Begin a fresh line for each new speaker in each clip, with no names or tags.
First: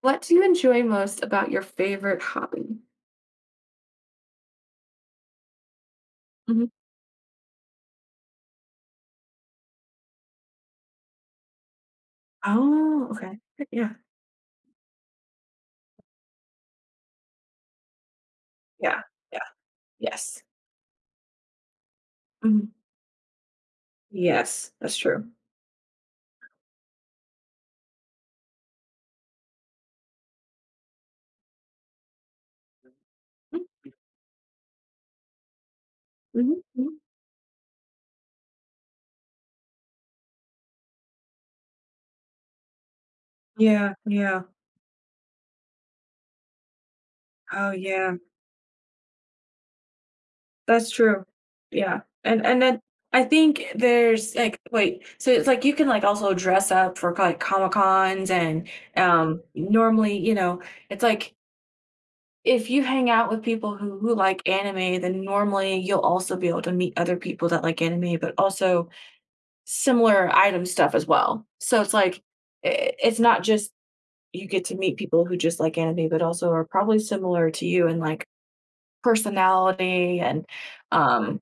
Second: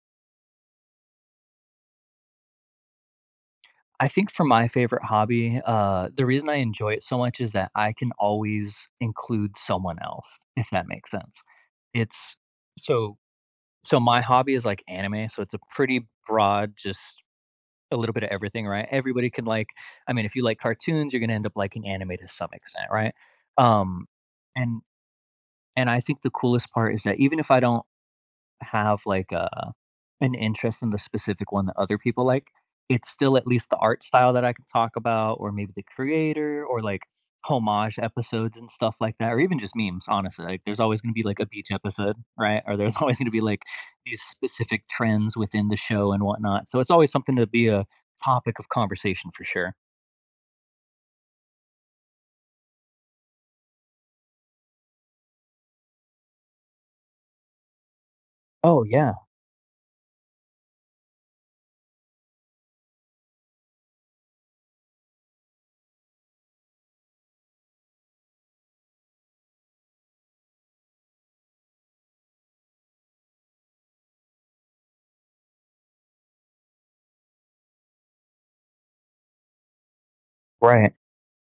What do you enjoy most about your favorite hobby?
I think for my favorite hobby, the reason I
Mhm.
enjoy it so much is that I can always include someone else, if that makes sense. It's
Oh,
so
okay. Yeah.
so my hobby is like anime, so it's a pretty broad, just a little bit of everything, right?
Yeah.
Everybody
Yeah.
can like, I mean, if
Yes.
you like cartoons, you're gonna end up liking anime to some
Mhm.
extent, right? Um,
Yes.
and
That's true.
and I think the coolest part is that even if I don't have like a an interest in the specific one that other people like, it's still at
Mm.
least the art style that I can talk about or maybe the
Mhm.
creator or
Mhm.
like homage episodes and stuff like that or even just memes, honestly. Like there's always going to be like a beach episode, right? Or there's always going to be like
Yeah.
these
Yeah.
specific trends within the show and whatnot. So it's always something to be
Oh,
a
yeah.
topic of conversation for sure.
That's true. Yeah. And then I think there's like wait, so it's like you can like also dress up for like Comic Cons and
Oh yeah,
normally, you know, it's like if you hang out with people who like anime, then normally you'll also be able to meet other people that like anime, but also similar item stuff as well. So it's like it's not just you get to meet people who just like anime, but also are probably similar to you in like personality and
right.
um,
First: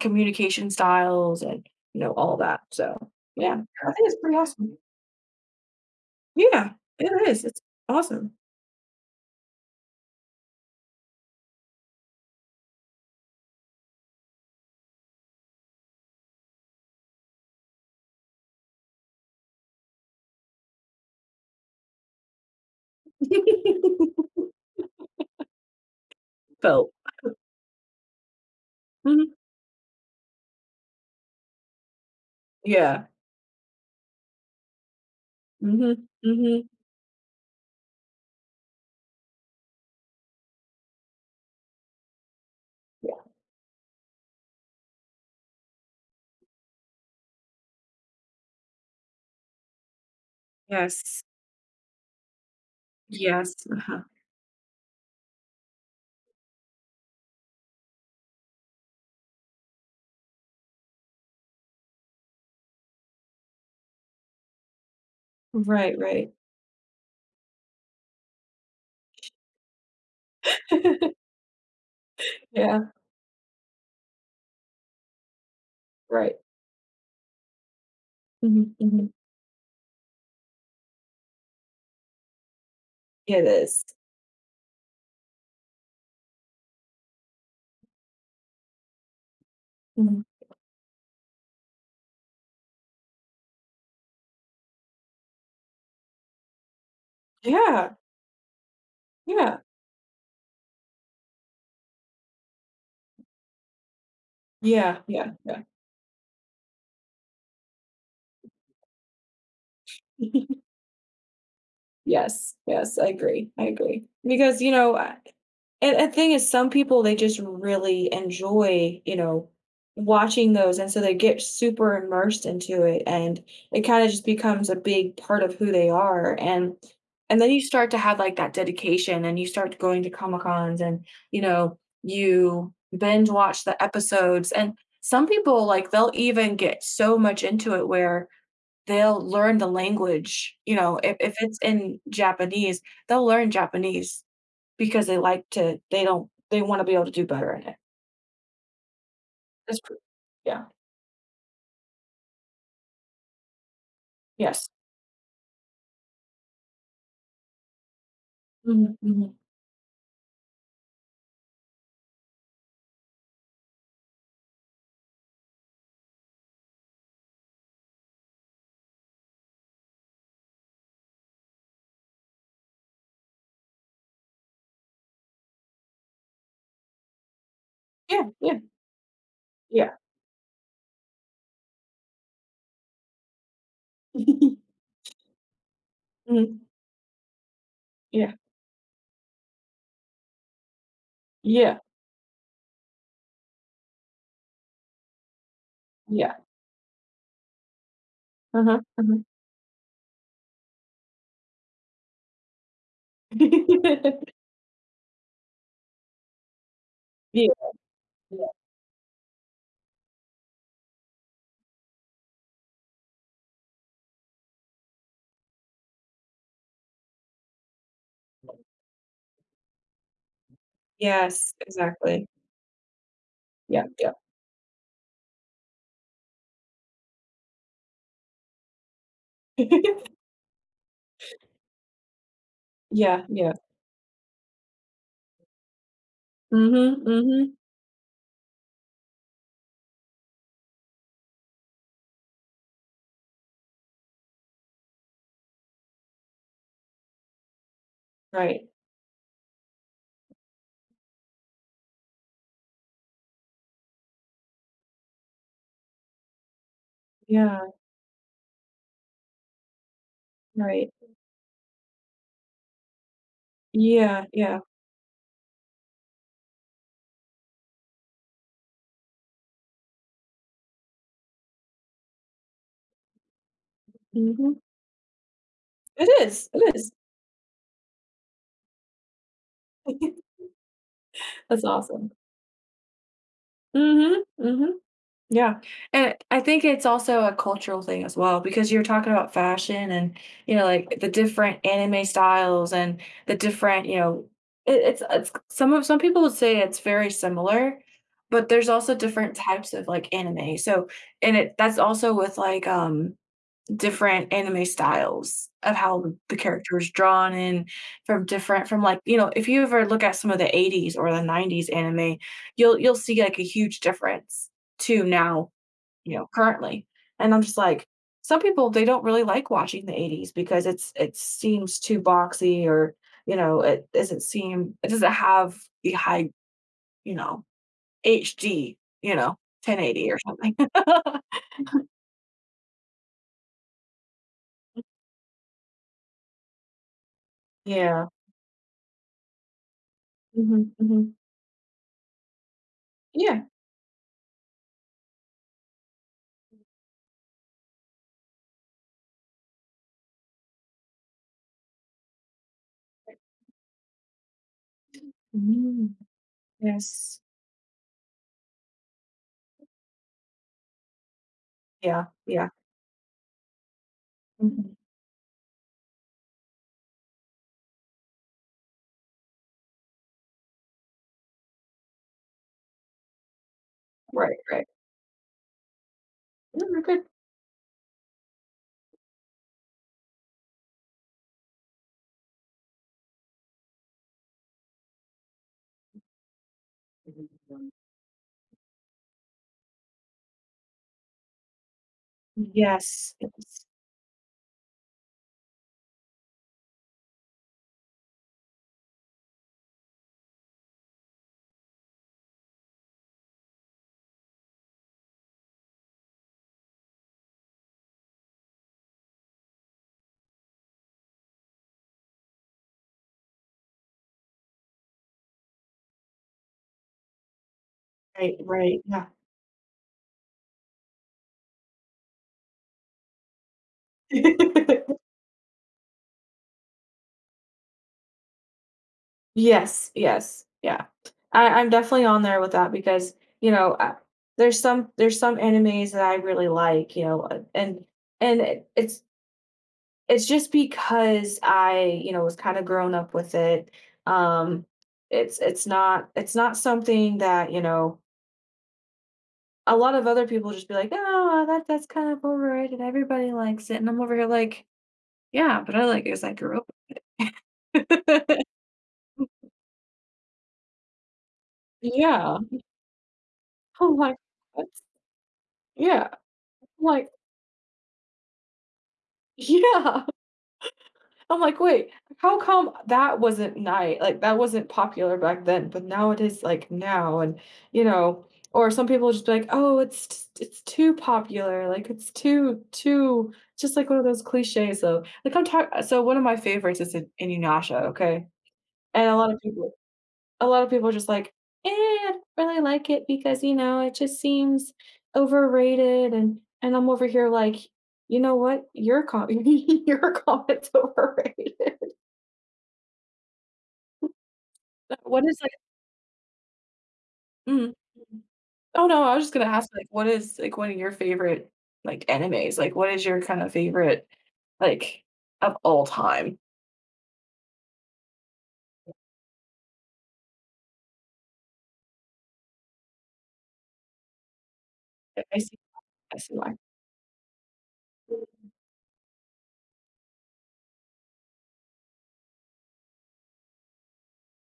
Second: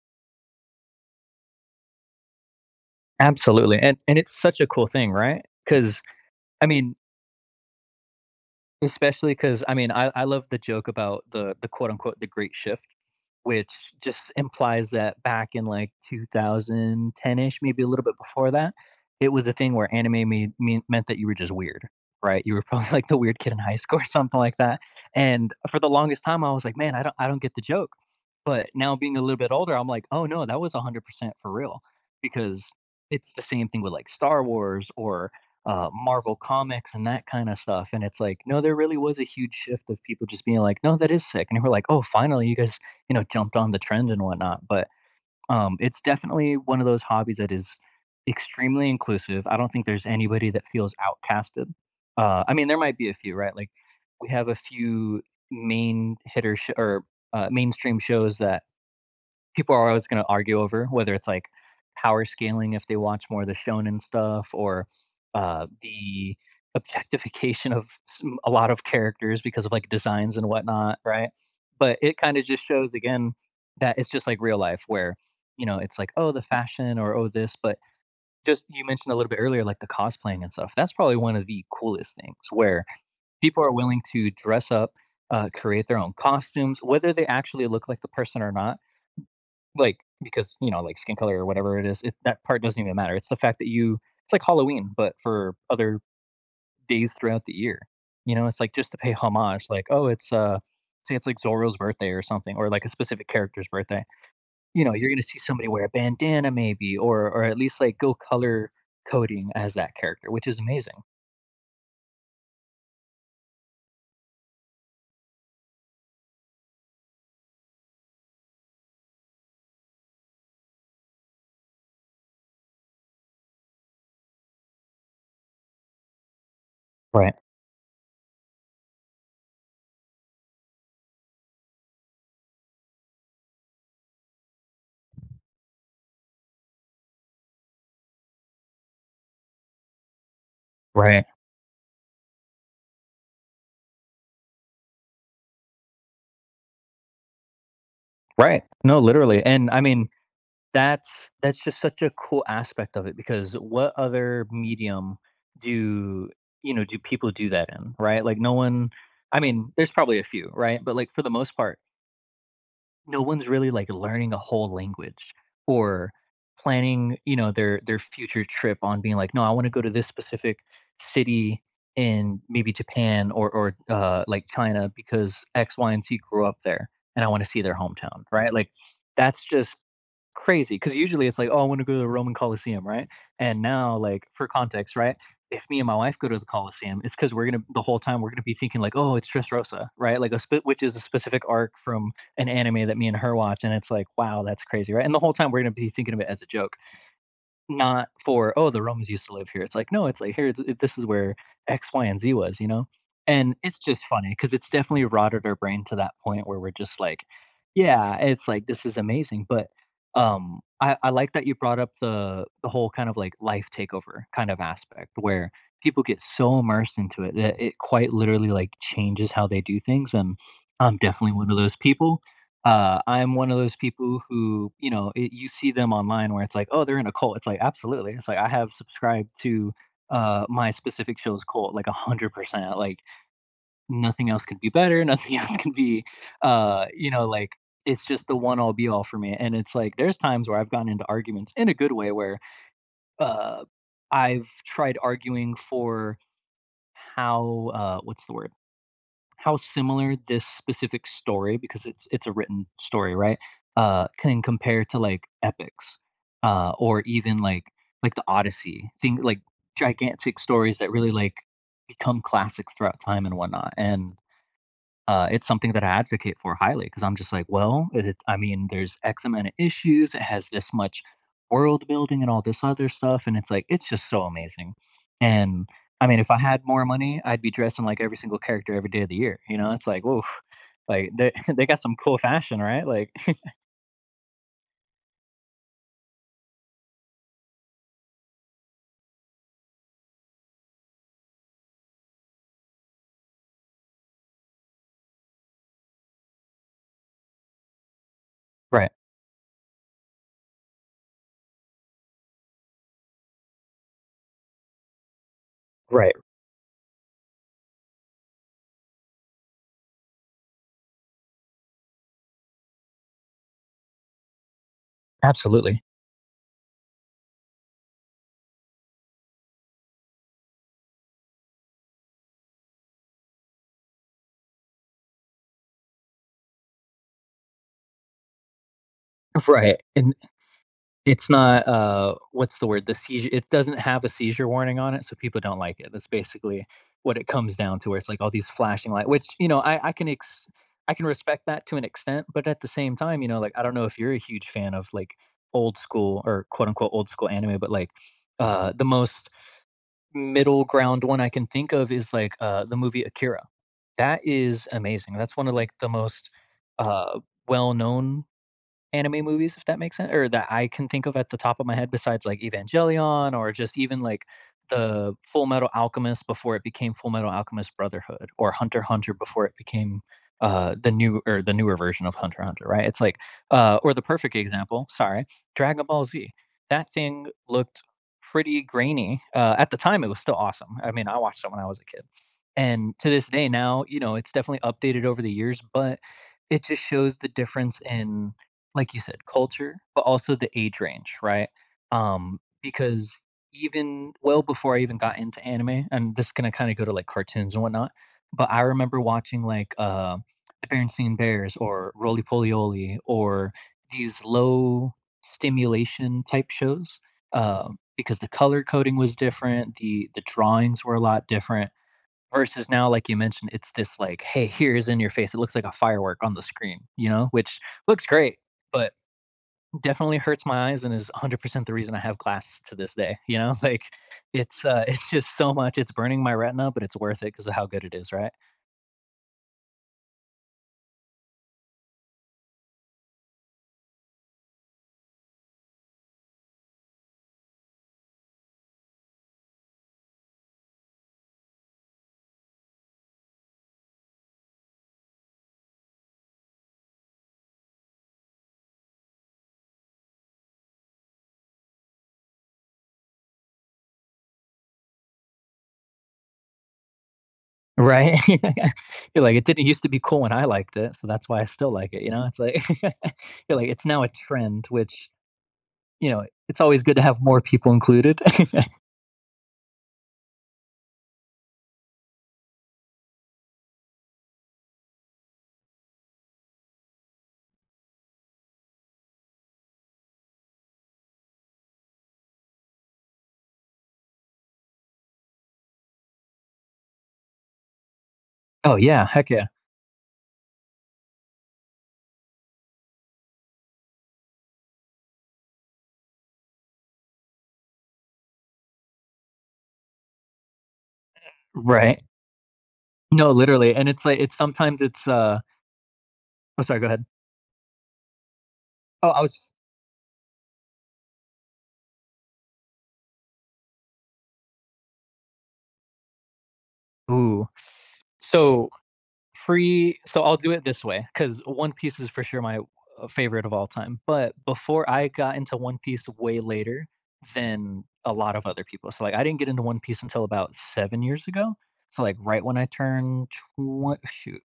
communication styles and you know all that. So yeah,
Absolutely.
I
And
think it's
and it's
pretty
such a
awesome.
cool thing, right? Cuz I
Yeah,
mean,
it is. It's awesome.
especially because, I mean, I love the joke about the quote unquote "the great shift," which just implies that back in, like, 2010-ish, maybe a little bit before that, it was a thing where anime made mean meant that you were just weird, right? You were probably, like, the weird kid in high school or something like that, and for the longest time, I was like,
Felt.
"Man, I don't get the joke," but now being a
Mhm.
little bit older, I'm like, "Oh, no, that was 100% for real," because
Yeah.
it's the same thing with, like, Star Wars or
Hmm.
Marvel
Hmm.
comics and that kind of stuff. And it's like, no, there really was a huge shift of people just being like, no, that is sick. And we're like, oh, finally, you guys,
Yeah.
you know, jumped on the trend and whatnot. But it's definitely one of those hobbies that is extremely inclusive. I don't think there's anybody that feels
Yes.
outcasted. I mean, there might be a few,
Yes.
right? Like
Uh-huh.
we have a few main hitter sh- or mainstream shows that people are always gonna argue over whether it's like power scaling if they watch more of the shonen stuff or
Right. Right.
the objectification of some, a lot of characters because of like designs and whatnot, right? But it kind of just
Yeah.
shows again that it's just like real life where, you know, it's like oh
Right.
the fashion or oh this, but
Hmm.
just you
Hmm.
mentioned a little bit earlier like the cosplaying and stuff. That's probably one of the coolest things where
It
people are
is.
willing to dress up, create their own costumes, whether they actually look like the person or not like,
Mhm.
because, you know, like, skin color or whatever it is, it that part doesn't even matter. It's the fact that you it's like Halloween, but for other days throughout the year.
Yeah,
You know, it's like just to pay
yeah,
homage, like, oh, it's, say it's like Zorro's birthday or something, or like a specific character's birthday. You know,
yeah,
you're gonna
yeah,
see
yeah.
somebody wear a bandana maybe, or at least like go color coding as that character, which is amazing.
Yes, yes, I agree, I agree. Because, you know, I and the thing is some people, they just really enjoy, you know, watching those, and so they get super immersed into it, and it kinda just becomes a big part of who they are,
Right,
and then you start to have, like, that dedication, and you start going to Comic-Cons, and, you know, you binge watch the episodes, and some people, like, they'll even get so much into it where they'll learn the language, you know, if
right,
if it's in Japanese, they'll learn Japanese because they like to they don't they wanna be able to do better in it.
right. No, literally, and
That's
I
true.
mean
Yeah.
that's just such a cool aspect of it because what other
Yes.
medium do, you know, do people do that in, right? Like, no one
Mhm, mhm.
I mean, there's probably a few, right? But, like, for the most part, no one's really like learning a whole language or planning, you know, their future trip on being like no I want to go to this specific city in maybe Japan or like China because X, Y, and Z grew up there and I want to see their
Yeah,
hometown, right?
yeah,
Like that's just
yeah.
crazy because usually it's like oh I want to go to the Roman Coliseum, right? And now like for context, right, if me and my wife go to the
Mhm.
Coliseum it's because we're gonna the whole time we're
Yeah.
gonna be thinking like oh it's Dressrosa right like which is a specific arc
Yeah,
from an anime that me and her watch, and it's like, wow, that's crazy, right? And the whole time we're gonna be thinking of it
yeah.
as a joke, not for oh,
Uh-huh,
the Romans
uh-huh.
used to live here. It's like no, it's like here, this is where X, Y, and Z was, you know. And it's just funny because it's definitely rotted our brain to that point where we're just like,
Yeah,
yeah,
yeah.
it's like this is amazing. But I like that you brought up the whole kind of like life takeover kind of aspect where people get so immersed into it that it quite literally like changes how they do things and I'm definitely one
Yes,
of those people.
exactly.
I'm one of those
Yeah, yeah.
people who, you know, it, you see them online where it's like, oh, they're in a cult. It's like, absolutely. It's like, I have subscribed to my specific show's cult like 100%. Like,
Yeah, yeah.
nothing else could be better. Nothing else can be,
Mhm,
you know,
mhm.
like, it's just the one all be all for me. And it's like, there's times where I've gotten into arguments in a good way where uh, I've tried arguing for how, what's the word?
Right.
How similar this specific story because it's a written story, right? Can compare to like epics, or even
Yeah,
like the Odyssey, thing like gigantic stories
right.
that really like become classics throughout time and whatnot. And
Yeah, yeah.
it's something that I advocate for highly because I'm just like, well, I mean, there's X amount of issues. It has this much world building and all this other stuff. And it's like, it's just so
Mhm.
amazing. And I mean,
It
if I
is,
had
it
more
is.
money, I'd be dressing like every single character every day of the year. You know, it's like, whoa, like they,
That's
they got some
awesome.
cool fashion, right? Like,
Mhm, mhm, yeah, and I think it's also a cultural thing as well because you're talking about fashion and, you know, like, the different anime styles and the different, you know it it's some of some people would say it's very similar, but there's
right,
also different types of, like, anime, so and it that's also with, like, different anime styles of how
right.
the character is drawn in from different from like, you know, if you ever look at some of the '80s or the '90s anime, you'll see like a huge difference to now,
Absolutely.
you know, currently. And I'm just like, some people they don't really like watching the '80s because it's it seems too boxy or, you know, it doesn't seem it doesn't have the high, you know, HD, you know,
Right.
1080
And
or something.
it's not, what's the word? The seizure it doesn't have a seizure warning on it, so people don't like it. That's basically what it comes down to, where
Yeah.
it's like all these flashing light which, you know,
Mhm,
I can
mhm.
respect that to an extent, but at the same time, you know,
Yeah.
like, I don't know if you're a huge fan of, like, old school or quote unquote "old school" anime, but, like, the most middle ground one I can think of is, like, the movie Akira. That is amazing. That's one of, like, the
Mm.
most, uh,
Yes.
well-known anime movies, if that makes sense, or that I can think of at the top of my head
Yeah,
besides, like,
yeah.
Evangelion or just even, like,
Mhm.
the Full Metal Alchemist before it became Full Metal Alchemist Brotherhood or Hunter x Hunter before it became, the newer version of Hunter x Hunter, right? It's like, or the perfect
Right, right.
example, sorry, Dragon Ball Z.
No, you're
That
good.
thing looked pretty grainy, at the time, it was still awesome. I mean, I watched it when I was a kid, and to this day now, you know, it's definitely updated over the years, but it just shows the difference in like you said, culture, but also the age range, right?
Yes,
Because
yes.
even well before I even got into anime, and this is gonna kind of go to like cartoons and whatnot, but I remember watching like the Berenstain Bears or Roly Poly Oly or these low stimulation type shows because the color coding was different, the drawings were a lot different. Versus now, like you mentioned, it's this like, hey, here's in your face. It looks like a firework on the screen, you know, which looks
Right,
great,
right,
but
yeah.
definitely hurts my eyes and is 100% the reason I have glasses to this day, you know? Like, it's, it's just so much it's burning my retina, but it's worth it because of how good it is, right?
Yes, yes, yeah. I'm definitely on there with that because, you know, there's some animes that I really like, you know, and it's it's just because I, you know, was kinda grown up with it. Um, it's it's not something that, you know a lot of other people just be like, "Oh, that that's kind of overrated, everybody likes it," and I'm over here like, "Yeah, but I like it 'cause I grew up."
Right? You're like, "It didn't used to be cool when I liked it, so that's why I still like it," you know?
Yeah.
It's like you're like, "It's
I'm
now a
like,
trend,"
"What?"
which,
Yeah.
you
I'm
know, it's always good to
like,
have more people included.
"Yeah." I'm like, "Wait, how come that wasn't night? Like, that wasn't popular back then, but now it is, like, now," and, you know, or some people just be like, "Oh, it's too popular, like, it's too" just like one of those cliches. So like, I'm talking. So one of my favorites is in Inuyasha, okay?
Oh, yeah.
And a
Heck
lot of
yeah.
people a lot of people are just like, "Eh, I don't really like it because, you know, it just seems overrated," and I'm over here like, "You know what? Your comment, your comment's overrated."
Right. No, literally, and it's like it's sometimes it's,
What is, like
oh, sorry, go ahead.
mm. Oh, no,
Oh,
I
I
was just
was
gonna
just
ask, like, what is, like, one of your favorite, like, animes? Like, what is your kind of favorite, like, of all time?
ooh. So so I'll do it this way because One Piece is for sure my, favorite of all time, but before I
I
got
I
into
see
One Piece
I see
way
why.
later than a lot of other people, so, like, I didn't get into One Piece until about 7 years ago, so, like, right when I turned twen shoot,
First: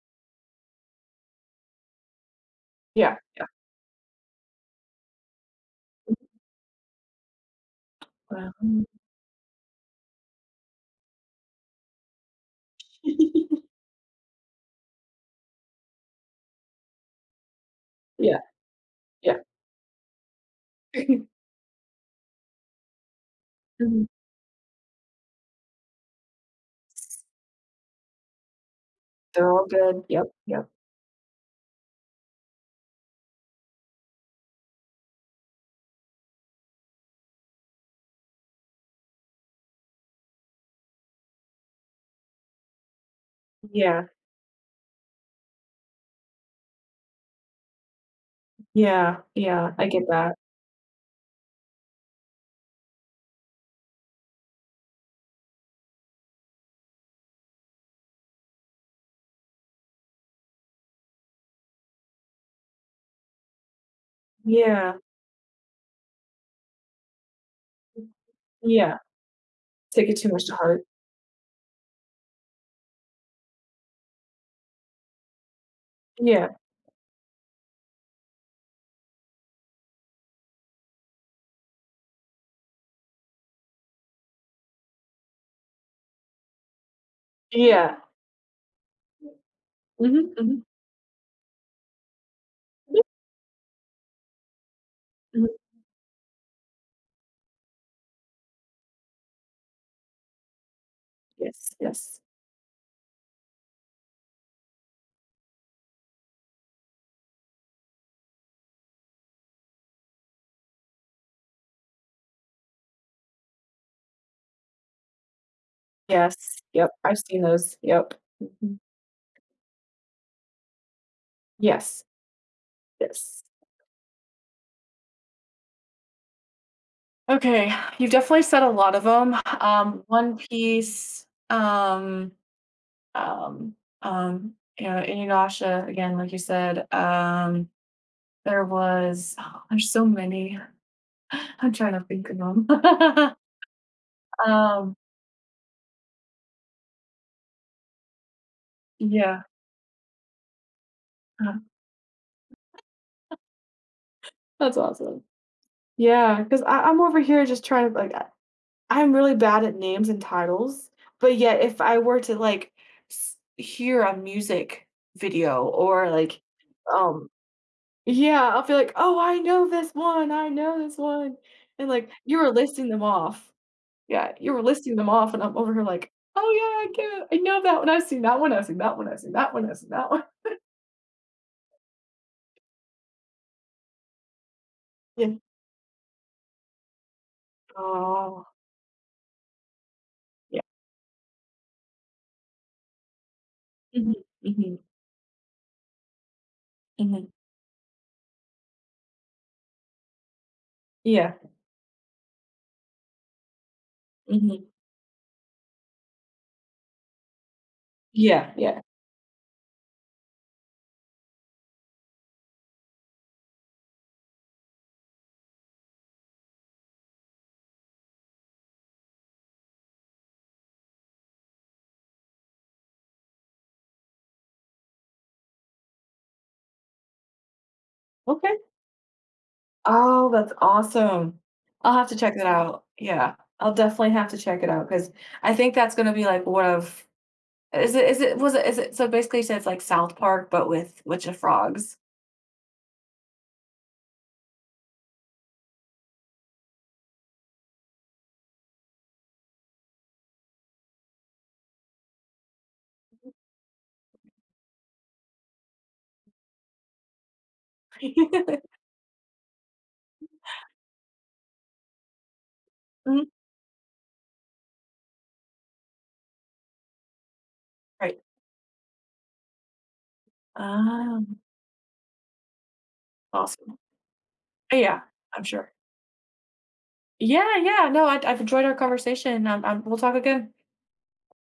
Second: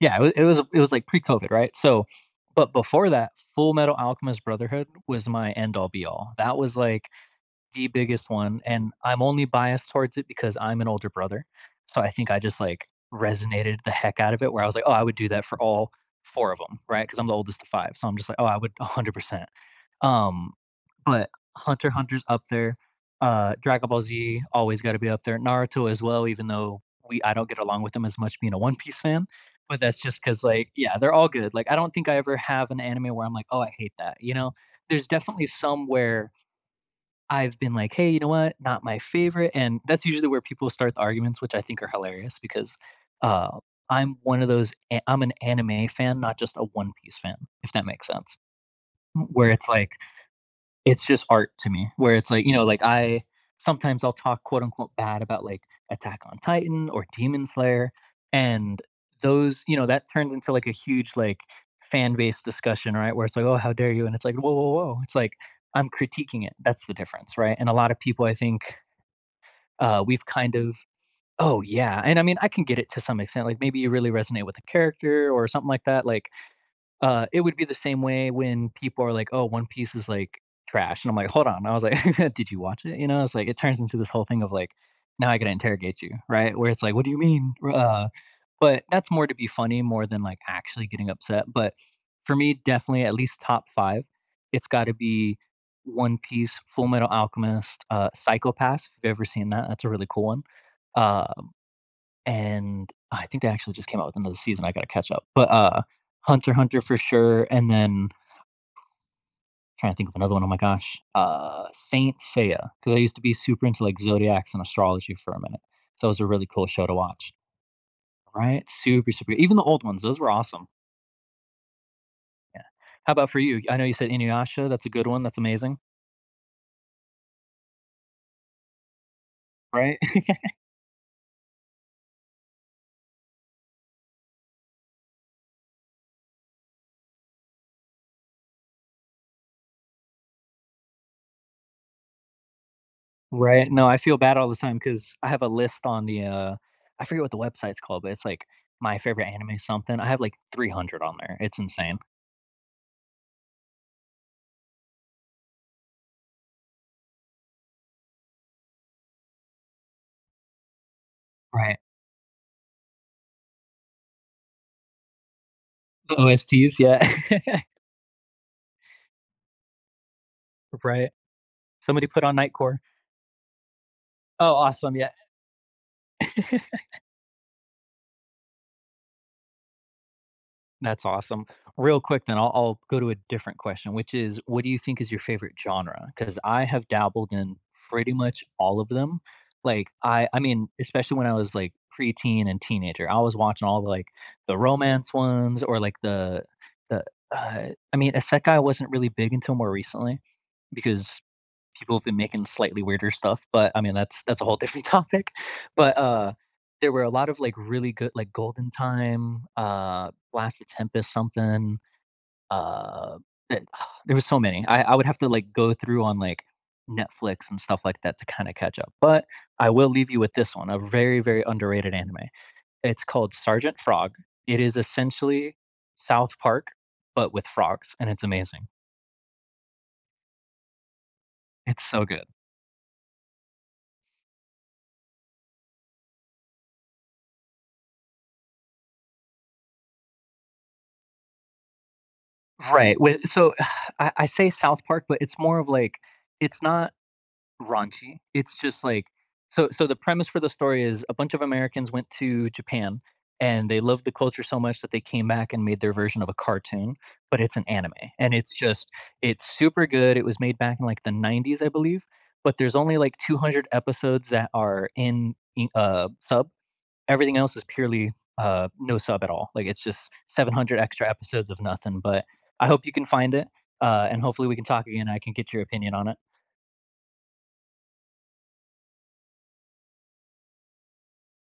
yeah, it was, like, pre-COVID, right? So but before
Yeah,
that,
yeah.
Full Metal Alchemist Brotherhood was my end all be all. That was, like the biggest
Wow.
one, and I'm only biased towards it because I'm an older brother. So I think I just, like, resonated the heck out of it where I was like, "Oh, I would do that for all 4 of them, right? Because right? 'Cause I'm the oldest of 5, so I'm just like,
Yeah,
"Oh, I would
yeah.
100%." Um, but Hunter x Hunter's up there, Dragon Ball
Mhm.
Z always gotta be up there, Naruto as well, even though we I don't get along with them as much being a One Piece fan,
They're all
but that's
good.
just
Yep,
because
yep.
like yeah, they're all good. Like, I don't think I ever have an anime where I'm like, "Oh, I hate that," you know? There's definitely some where I've been like, "Hey, you know what? Not my favorite," and that's usually where people start the arguments, which I think are hilarious because, uh,
Yeah.
I'm one of those a I'm an anime fan, not just a One Piece fan, if that makes sense,
Yeah,
where it's
yeah, I
like
get that.
it's just art to me, where it's like, you know, like I sometimes I'll talk quote unquote bad about like Attack on Titan or Demon Slayer. And those, you know, that turns into like a huge like fan based discussion, right? Where it's like, oh, how dare you? And it's like, whoa, whoa,
Yeah.
whoa. It's like I'm critiquing it. That's the difference, right? And a lot of people I think
Yeah, take it
we've
too much
kind
to
of
heart.
oh yeah. And I mean I can get it to some extent. Like maybe you really resonate with the character or something like that. Like
Yeah,
it would be the same way when people are like, "Oh, One Piece is like trash," and I'm like, "Hold on." I was like, "Did you watch it?" You know, it's like it turns into this whole thing of like, now I gotta interrogate you, right? Where it's like, "What do you mean?"
yeah.
But that's more to be funny more than
Mhm,
like
mhm.
actually getting upset. But for me,
Yep,
definitely at least top five, it's got to be
mhm.
One Piece, Full Metal Alchemist, Psychopaths. If you've ever seen that, that's a really cool one. Uh,
Yes, yes,
and I think they actually just came out with another season, I gotta catch up. But Hunter x Hunter for sure, and then trying to think of another one. Oh my gosh, Saint Seiya, because I used to be super into, like, zodiacs and astrology for a minute, so it was a
yes,
really cool show
yep,
to
I've
watch,
seen those, yep.
right? Super, super even the old ones, those were awesome,
Yes,
yeah. How about for
yes.
you? I know you said Inuyasha, that's a good one, that's amazing,
Okay, you've definitely said a lot of 'em.
right?
One Piece, um, you know, Inuyasha, again, like you said, there was oh, there's so many. I'm trying to think of 'em.
Right, no, I feel bad all the time
Um,
because I have a list on the, I forget what the website's called, but it's, like, my favorite
yeah.
anime something, I have, like, 300 on there,
uh,
it's insane.
That's awesome. Yeah, because I'm over here just trying to, like, I'm really bad at names and titles, but yet
Right.
if I were to, like, s hear a music video or,
The
like,
OSTs, yeah.
um yeah, I'll be like, "Oh, I know this one, I know this
Right.
one," and,
Somebody
like,
put on
you were
Nightcore.
listing them off. Yeah, you
Oh,
were listing
awesome.
them
Yeah.
off, and I'm over here like, "Oh, yeah, I get it. I know that one. I've seen that one. I've seen that one. I've seen that one. I've seen that one."
That's awesome. Real quick then, I'll go to a different question, which is what do you think is your
Yeah.
favorite genre? Because I have dabbled in pretty much
Oh,
all of them. Like, I
yeah.
mean, especially when I was, like, preteen and teenager, I was watching all the, like,
Mhm,
the
mhm,
romance ones or, like, the,
mhm.
I mean, isekai wasn't really big until more recently because
Yeah.
people have been making slightly weirder stuff, but I mean, that's a whole
Mhm.
different topic. But there were a lot of like really good, like
Yeah,
Golden
yeah.
Time, Blasted Tempest, something. Uh, that- there was so many. I would have to like go through on like Netflix and stuff like that to kind of catch up. But I will leave you with this one, a very very underrated anime. It's called Sergeant Frog. It is essentially South Park, but with frogs, and it's
Okay.
amazing.
Oh, that's awesome.
It's
I'll
so
have to
good.
check that out. Yeah, I'll definitely have to check it out because I think that's gonna be like one of is it was it is it so basically you said it's like South Park but with of frogs.
Right, with so I say South Park, but it's more of like it's not raunchy, it's just like so the premise for the story is a bunch of Americans went to Japan, and they loved the culture so much that they came back and made their version of a cartoon, but it's an anime, and it's just it's super good, it was made back in, like, the '90s, I believe, but there's only, like,
Mhm.
200 episodes that are in sub. Everything else is purely,
Right.
no sub at all. Like, it's just 700 extra
Um,
episodes of nothing, but I hope you can find it,
awesome.
and hopefully we can talk
Yeah,
again, I can
I'm
get your
sure.
opinion on it.
Yeah, yeah. No, I've enjoyed our conversation. We'll talk again.